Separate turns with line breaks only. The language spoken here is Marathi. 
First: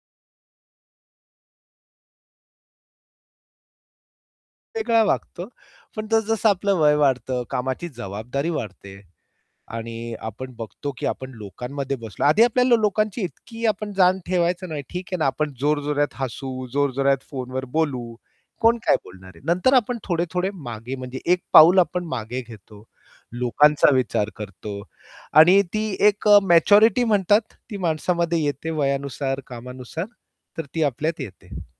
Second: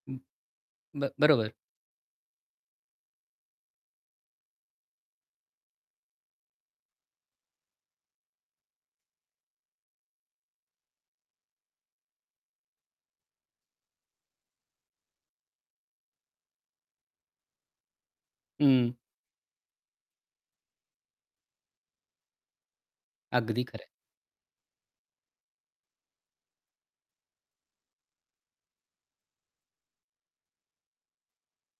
उं ब बरोबर.
वेगळा वागतो. पण जसं-जसं आपलं वय वाढतं, कामाची जबाबदारी वाढते. आणि आपण बघतो, की आपण लोकांमध्ये बसलो आधी आपल्याला लोकांची इतकी आपण जाण ठेवायचो नाही. ठीक आहे ना, आपण जोरजोरात हसू, जोरजोरात फोनवर बोलू, कोण
हं.
काय बोलणार आहे. नंतर आपण थोडे-थोडे मागे म्हणजे 1 पाऊल आपण मागे घेतो,
अगदी खर आहे.
लोकांचा विचार करतो आणि ती एक अ, मॅच्युरिटी म्हणतात, ती माणसामध्ये येते वयानुसार, कामानुसार तर ती आपल्यात येते.